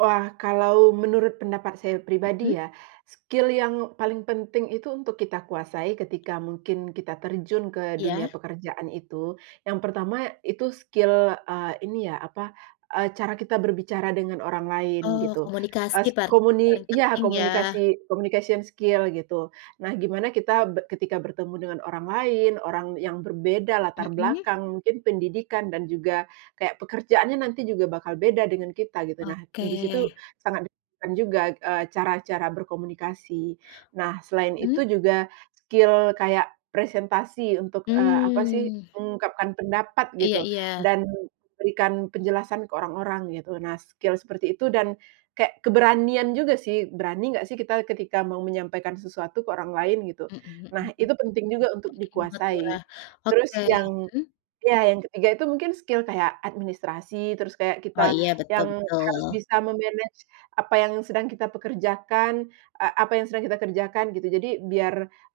Wah, kalau menurut pendapat saya pribadi Mhm. ya, skill yang paling penting itu, untuk kita kuasai ketika mungkin kita terjun ke dunia Iya. pekerjaan itu, yang pertama itu skill, eee, ini ya, apa, eee, cara kita berbicara dengan orang lain Oh, gitu, komunikasi es berarti komuni paling iya, penting ya? komunikasi, communication skill gitu. Nah, gimana kita be ketika bertemu dengan orang lain, orang yang berbeda latar Mhm. belakang, mungkin pendidikan dan juga kayak, pekerjaannya nanti juga bakal beda dengan kita gitu. Nah, Oke. di situ sangat de kan juga, eee, cara-cara berkomunikasi. Nah, selain itu Mhm. juga, skill kayak presentasi untuk, eee, apa sih, Mmm. mengungkapkan pendapat Iya gitu, iya. dan berikan penjelasan ke orang-orang gitu. Nah, skill seperti itu dan kek keberanian juga sih, berani nggak sih, ketika kita mau menyampaikan sesuatu ke orang lain gitu. Mmm, mhm Nah, mhm. itu penting juga untuk Penting banget ya? dikuasai. Terus Oke, yang mhm. iya, yang ketiga itu mungkin skill kaya administrasi, terus kaya kita Oh iya, betul yang harus betul. bisa me-manage apa yang sedang kita pekerjakan, eee, apa yang sedang kita kerjakan gitu, jadi biar,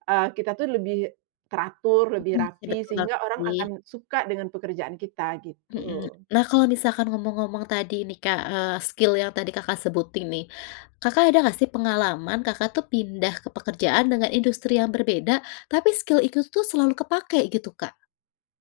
eee, kita tuh lebih teratur, lebih Mhm, ih rapi, betul sehingga banget orang sih. akan suka dengan pekerjaan kita, Mhm. gitu. Nah kalau misalkan ngomong-ngomong tadi nih, Kak, eee, skill yang tadi Kakak sebutin nih, Kakak ada enggak sih, pengalaman Kakak tuh pindah ke pekerjaan dengan industri yang berbeda, tapi skill itu tuh selalu kepakai gitu, Kak?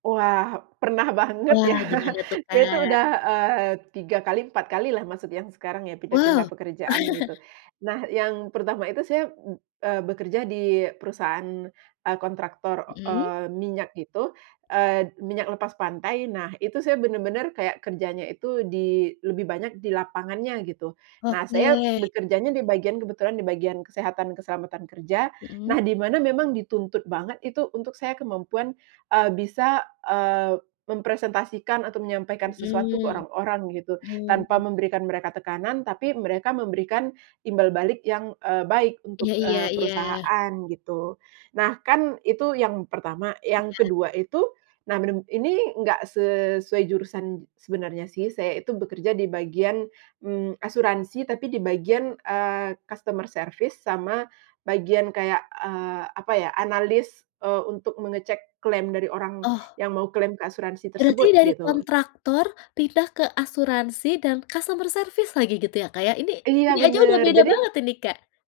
Oh, wah, pernah banget ya. Wah, gimana tuh, Saya tuh Kak? udah, eee, 3 kali 4 kali lah masuk yang sekarang, ya pindah-pindah Wow. pekerjaan gitu. Nah, yang pertama itu saya b eee, bekerja di perusahaan, eee, kontraktor, Mhm. eee, minyak gitu, eee, minyak lepas pantai. Nah, itu saya bener-bener kayak kerjanya itu di lebih banyak di lapangannya gitu. Nah, Oke. saya bekerjanya di bagian kebetulan di bagian kesehatan keselamatan kerja. Mhm. Nah, di mana memang dituntut banget itu untuk saya kemampuan, eee, bisa, eee, mempresentasikan atau menyampaikan sesuatu ke Mhm, orang-orang gitu, tanpa mmm. memberikan mereka tekanan, tapi mereka memberikan imbal balik yang, eee, baik untuk, Iya iya eee, iya. perusahaan gitu. Nah, kan itu yang pertama, yang Iya. kedua itu, nah beneb ini nggak sesuai jurusan sebenarnya sih, saya itu bekerja di bagian, mmm, asuransi. Tapi di bagian, eee, customer service sama bagian kayak, eee, apa ya, analis, eee, untuk mengecek klaim dari orang Oh. yang mau klaim ke asuransi Berarti tersebut, dari gitu. kontraktor, pindah ke asuransi dan customer service lagi gitu ya, Kak, ya? Ini Iya bunyi aja udah bener, beda jadi banget ini, Kak.